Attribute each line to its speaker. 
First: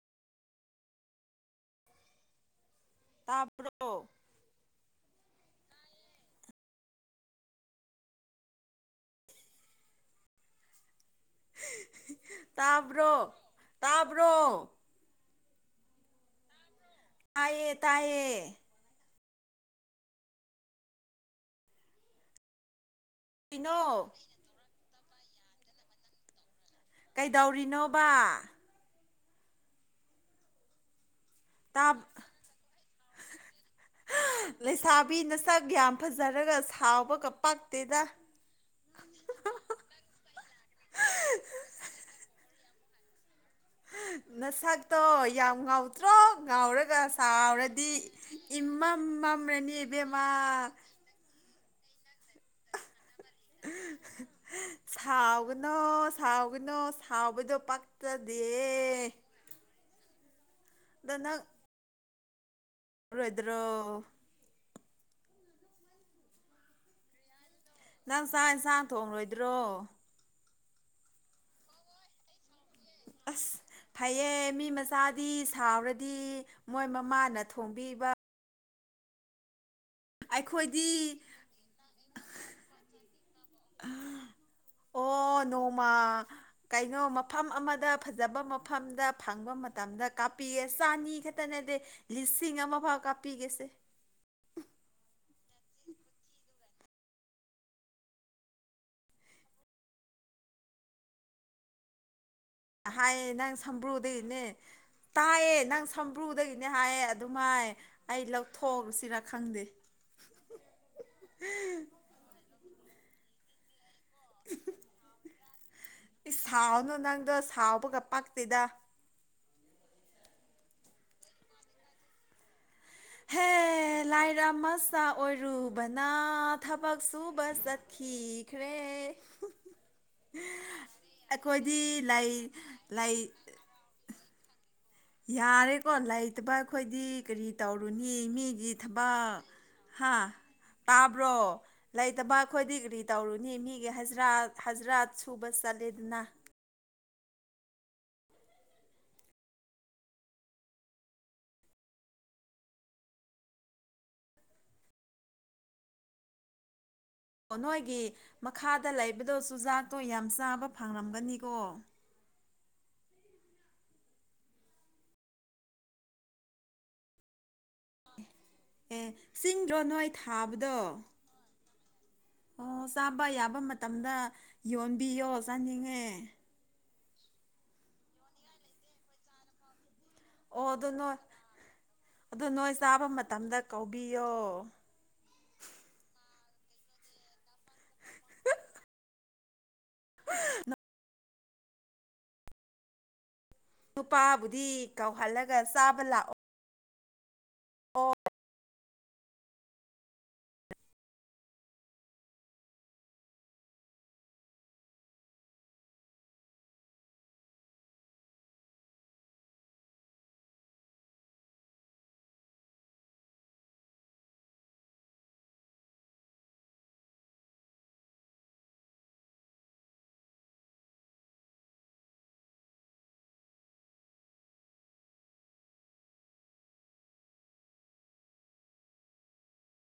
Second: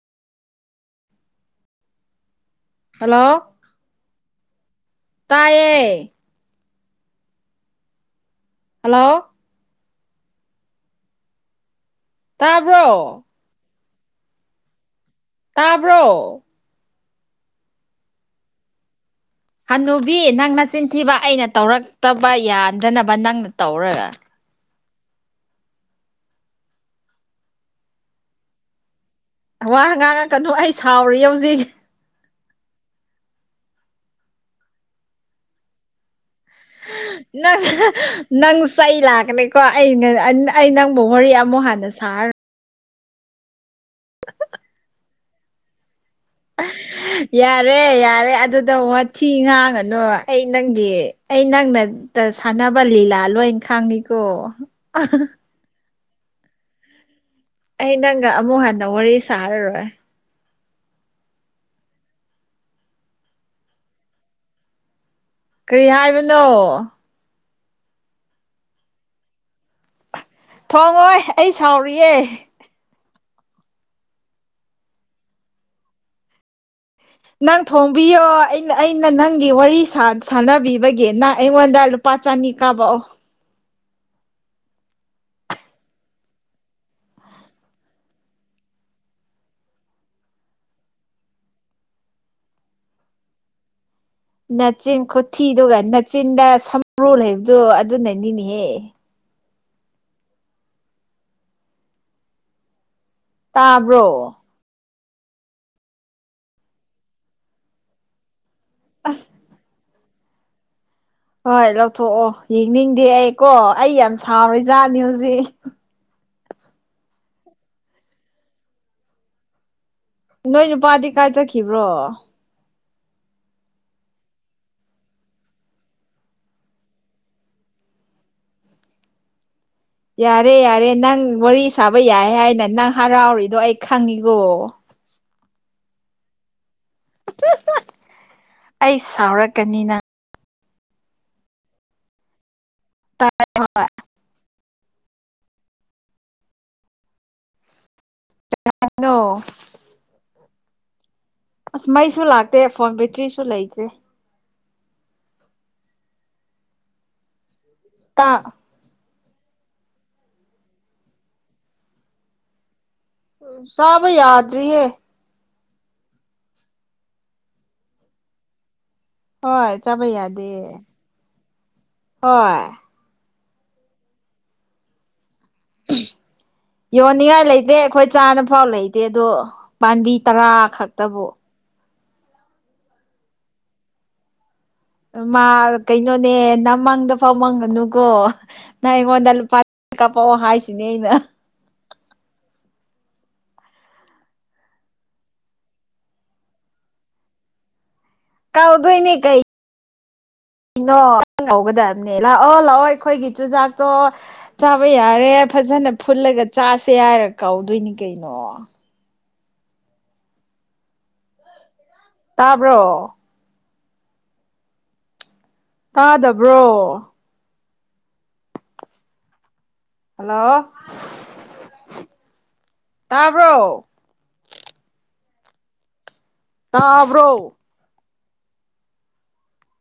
Speaker 1: hello
Speaker 2: ꯇꯥꯕ꯭ꯔꯣ
Speaker 1: ꯇꯥꯏꯌꯦ hello
Speaker 2: ꯇꯥꯕ꯭ꯔꯣ ꯇꯥꯕ꯭ꯔꯣ
Speaker 1: ꯇꯥꯕ꯭ꯔꯣ
Speaker 2: ꯇꯥꯌꯦ ꯇꯥꯌꯦ
Speaker 1: ꯍꯅꯨꯕꯤ ꯅꯪ ꯅꯆꯤꯟꯊꯤꯕ ꯑꯩꯅ ꯇꯧꯔꯛꯇꯕ ꯌꯥꯟꯗꯅꯕ ꯅꯪꯅ
Speaker 2: ꯀꯩꯅꯣ
Speaker 1: ꯇꯧꯔꯒ
Speaker 2: ꯀꯩꯗꯧꯔꯤꯅꯣꯕ
Speaker 1: ꯋꯥ ꯉꯥꯡꯉꯥꯛꯀꯅꯨ ꯑꯩ ꯁꯥꯎꯔꯤ ꯍꯧꯖꯤꯛ
Speaker 2: ꯂꯩꯁꯥꯕꯤ ꯅꯁꯛ ꯌꯥꯝ ꯐꯖꯔꯒ ꯁꯥꯎꯕꯒ
Speaker 1: ꯅꯪ
Speaker 2: ꯄꯥꯛꯇꯦꯗ
Speaker 1: ꯅꯪ ꯆꯩ ꯂꯥꯛꯀꯅꯤꯀꯣ ꯑꯩ ꯑꯩ ꯅꯪꯕꯨ ꯋꯥꯔꯤ ꯑꯃꯨꯛ ꯍꯥꯟꯅ ꯁꯥꯔ
Speaker 2: ꯅꯁꯥꯛꯇꯣ ꯌꯥꯝ ꯉꯥꯎꯗ꯭ꯔꯣ ꯉꯥꯎꯔꯒ ꯁꯥꯎꯔꯗꯤ
Speaker 1: ꯌꯥꯔꯦ ꯌꯥꯔꯦ ꯑꯗꯨꯗ ꯋꯥꯊꯤ
Speaker 2: ꯏꯃꯝꯃꯝꯔꯅꯤ
Speaker 1: ꯉꯥꯡꯉꯅꯨ
Speaker 2: ꯏꯕꯦꯃꯥ
Speaker 1: ꯑꯩ ꯅꯪꯒꯤ ꯑꯩ ꯅꯪꯅ ꯁꯥꯟꯅꯕ ꯂꯤꯂꯥ ꯂꯣꯏ ꯈꯪꯉꯤꯀꯣ
Speaker 2: ꯅꯣ ꯁꯥꯎꯒꯅꯣ ꯁꯥꯎꯕꯗꯣ
Speaker 1: ꯑꯩ ꯅꯪꯒ
Speaker 2: ꯄꯛꯇꯗꯦ
Speaker 1: ꯑꯃꯨꯛ ꯍꯟꯅ ꯋꯥꯔꯤ ꯁꯥꯔꯔꯣꯏ
Speaker 2: ꯗꯅꯪ ꯔꯣꯏꯗꯔꯣ
Speaker 1: ꯀꯔꯤ ꯍꯥꯏꯕꯅꯣ
Speaker 2: ꯅꯪ ꯆꯥꯛ ꯌꯦꯟꯁꯥꯡ ꯊꯣꯡꯂꯣꯏꯗ꯭ꯔꯣ
Speaker 1: ꯊꯣꯡꯉꯣꯏ ꯑꯩ ꯁꯥꯎꯔꯤꯌꯦ
Speaker 2: ꯑꯁ ꯐꯩꯌꯦ ꯃꯤ ꯃꯆꯥꯗꯤ ꯁꯥꯎꯔꯗꯤ ꯃꯣꯏ ꯃꯃꯥꯅ
Speaker 1: ꯅꯪ
Speaker 2: ꯊꯣꯡꯕꯤꯕ
Speaker 1: ꯊꯣꯝꯕꯤꯌꯣ ꯑꯩ ꯑꯩꯅ ꯅꯪꯒꯤ ꯋꯥꯔꯤ ꯁꯥꯟꯅꯕꯤꯕꯒꯤ
Speaker 2: ꯑꯩꯈꯣꯏꯗꯤ
Speaker 1: ꯅꯪ ꯑꯩꯉꯣꯟꯗ ꯂꯨꯄꯥ ꯆꯅꯤ ꯀꯥꯕꯛꯑꯣ
Speaker 2: ꯑꯣ ꯅꯣꯡꯃ ꯀꯩꯅꯣ ꯃꯐꯝ ꯑꯃꯗ ꯐꯖꯕ ꯃꯐꯝꯗ ꯐꯪꯕ ꯃꯇꯝꯗ ꯀꯥꯞꯄꯤꯌꯦ ꯆꯥꯅꯤ ꯈꯛꯇ ꯅꯗꯤ ꯂꯤꯆꯤꯡ ꯑꯃꯥ ꯐꯥꯎ ꯀꯥꯞꯄꯤꯒꯦꯁꯦ
Speaker 1: ꯅꯥꯆꯤꯟ ꯈꯨꯊꯤꯗꯨꯒ ꯅꯥꯆꯤꯟꯗ ꯁꯝꯕ꯭ꯔꯨ ꯂꯩꯕꯗꯣ ꯑꯗꯨꯅꯅꯤꯅꯦꯍꯦ
Speaker 2: ꯍꯥꯏꯌꯦ ꯅꯪ
Speaker 1: ꯇꯥꯕ꯭ꯔꯣ
Speaker 2: ꯁꯝꯕ꯭ꯔꯨꯗꯤꯅꯦ ꯇꯥꯏꯌꯦ ꯅꯪ ꯁꯝꯕ꯭ꯔꯨꯗꯒꯤꯅꯦ ꯍꯥꯏꯌꯦ ꯑꯗꯨꯃꯥꯏ ꯑꯩ ꯂꯧꯊꯣꯛꯎꯁꯤꯔꯥ ꯈꯪꯗꯦ
Speaker 1: ꯍꯣꯏ ꯂꯧꯊꯣꯛꯑꯣ ꯌꯦꯡꯅꯤꯡꯗꯦ ꯑꯩ ꯀꯣ ꯑꯩ ꯌꯥꯝ ꯁꯥꯎꯔꯤꯖꯥꯠꯅꯤ ꯍꯧꯖꯤꯛ
Speaker 2: ꯏꯁ ꯁꯥꯎꯅꯨ ꯅꯪꯗꯣ ꯁꯥꯎꯕꯒ ꯄꯥꯛꯇꯦꯗ
Speaker 1: ꯅꯣꯏ ꯅꯨꯄꯥꯗꯤ ꯀꯥꯏ ꯆꯠꯈꯤꯕ꯭ꯔꯣ
Speaker 2: ꯍꯦ ꯂꯥꯏꯔ ꯃꯆꯥ ꯑꯣꯏꯔꯨꯕꯅ ꯊꯕꯛ ꯁꯨꯕ ꯆꯠꯈꯤ ꯈ꯭ꯔꯦ
Speaker 1: ꯌꯥꯔꯦ ꯌꯥꯔꯦ ꯅꯪ ꯋꯥꯔꯤ ꯁꯥꯕ
Speaker 2: ꯂꯩ
Speaker 1: ꯌꯥꯏ ꯍꯥꯏꯅ ꯅꯪ
Speaker 2: ꯂꯩ
Speaker 1: ꯍꯔꯥꯎꯔꯤꯗꯣ ꯑꯩ ꯈꯪꯉꯤꯒꯣ
Speaker 2: ꯌꯥꯔꯦꯀꯣ ꯅꯩ ꯇꯕ ꯑꯩꯈꯣꯏꯗꯤ ꯀꯔꯤ ꯇꯧꯔꯨꯅꯤ ꯃꯤꯒꯤ
Speaker 1: ꯑꯩ
Speaker 2: ꯊꯕꯛ
Speaker 1: ꯁꯥꯎꯔꯛꯀꯅꯤ ꯅꯪ
Speaker 2: ꯍꯥ ꯇꯥꯕ꯭ꯔꯣ ꯂꯩꯇꯕ ꯑꯩꯈꯣꯏꯗꯤ ꯀꯔꯤ
Speaker 1: ꯇꯥꯏ
Speaker 2: ꯇꯧꯔꯨꯅꯤ ꯃꯤ
Speaker 1: ꯍꯣꯏ
Speaker 2: ꯍꯖꯔꯥꯠ ꯍꯖꯔꯥꯠ ꯁꯨꯕ ꯆꯠꯂꯦꯗꯅ
Speaker 1: ꯀꯅꯥꯅꯣ ꯑꯁ ꯃꯩꯁꯨ ꯂꯥꯛꯇꯦ ꯐꯣꯟ ꯕꯦꯇ꯭ꯔꯤꯁꯨ ꯂꯩꯇ꯭ꯔꯦ
Speaker 2: ꯑꯣ ꯅꯣꯏꯒꯤ ꯃꯈꯥꯗ ꯂꯩꯕꯗꯣ ꯆꯨꯖꯥꯛꯇꯣ ꯌꯥꯝ ꯆꯥꯕ ꯐꯪꯂꯝꯒꯅꯤꯀꯣ
Speaker 1: ꯆꯥꯕ ꯌꯥꯗ꯭ꯔꯤꯌꯦ
Speaker 2: ꯑꯦ
Speaker 1: ꯍꯣꯏ
Speaker 2: ꯆꯤꯡꯗ꯭ꯔꯣ
Speaker 1: ꯆꯥꯕ
Speaker 2: ꯅꯣꯏ
Speaker 1: ꯌꯥꯗꯦ
Speaker 2: ꯊꯥꯕꯗꯣ
Speaker 1: ꯍꯣꯏ
Speaker 2: ꯑꯣ ꯆꯥꯕ ꯌꯥꯕ ꯃꯇꯝꯗ ꯌꯣꯟꯕꯤꯌꯣ ꯆꯥꯅꯤꯡꯉꯦ
Speaker 1: ꯌꯣꯟꯅꯤꯡꯉꯥꯏ ꯂꯩꯇꯦ ꯑꯩꯈꯣꯏ ꯆꯥꯅ ꯐꯥꯎ ꯂꯩꯇꯦ ꯑꯗꯣ ꯄꯥꯟꯕꯤ ꯇꯔꯥ
Speaker 2: ꯑꯣ ꯑꯗꯨ ꯅꯣꯏ
Speaker 1: ꯈꯛꯇꯕꯨ
Speaker 2: ꯑꯗꯨ ꯅꯣꯏ ꯆꯥꯕ ꯃꯇꯝꯗ ꯀꯧꯕꯤꯌꯣ
Speaker 1: ꯃꯥ ꯀꯩꯅꯣꯅꯦ ꯅꯃꯪꯗꯐꯥꯎ ꯃꯪꯒꯅꯨꯀꯣ ꯅꯪ ꯑꯩꯉꯣꯟꯗ ꯂꯨꯄꯥ ꯀꯥꯄꯛꯑꯣ ꯍꯥꯏꯁꯤꯅꯤ ꯑꯩꯅ
Speaker 2: ꯅꯨꯄꯥꯕꯨꯗꯤ ꯀꯧꯍꯜꯂꯒ ꯆꯥꯕ ꯂꯥꯛ ꯑꯣ
Speaker 1: ꯇꯧꯗꯣꯏꯅꯤ ꯀꯩ ꯀꯩꯅꯣ [unintelligible] ꯂꯥꯛꯑꯣ ꯂꯥꯛꯑꯣ ꯑꯩꯈꯣꯏꯒꯤ ꯆꯨꯖꯥꯛꯇꯣ ꯆꯥꯕ ꯌꯥꯔꯦ ꯐꯖꯅ ꯐꯨꯜꯂꯒ ꯆꯥꯁꯦ ꯍꯥꯏꯔ ꯀꯥꯎꯗꯣꯏꯅꯤ ꯀꯩꯅꯣ ꯇꯥꯕ꯭ꯔꯣ ꯇꯥꯗꯕ꯭ꯔꯣ ꯍꯜꯂꯣ ꯇꯥꯕ꯭ꯔꯣ ꯇꯥꯕ꯭ꯔꯣ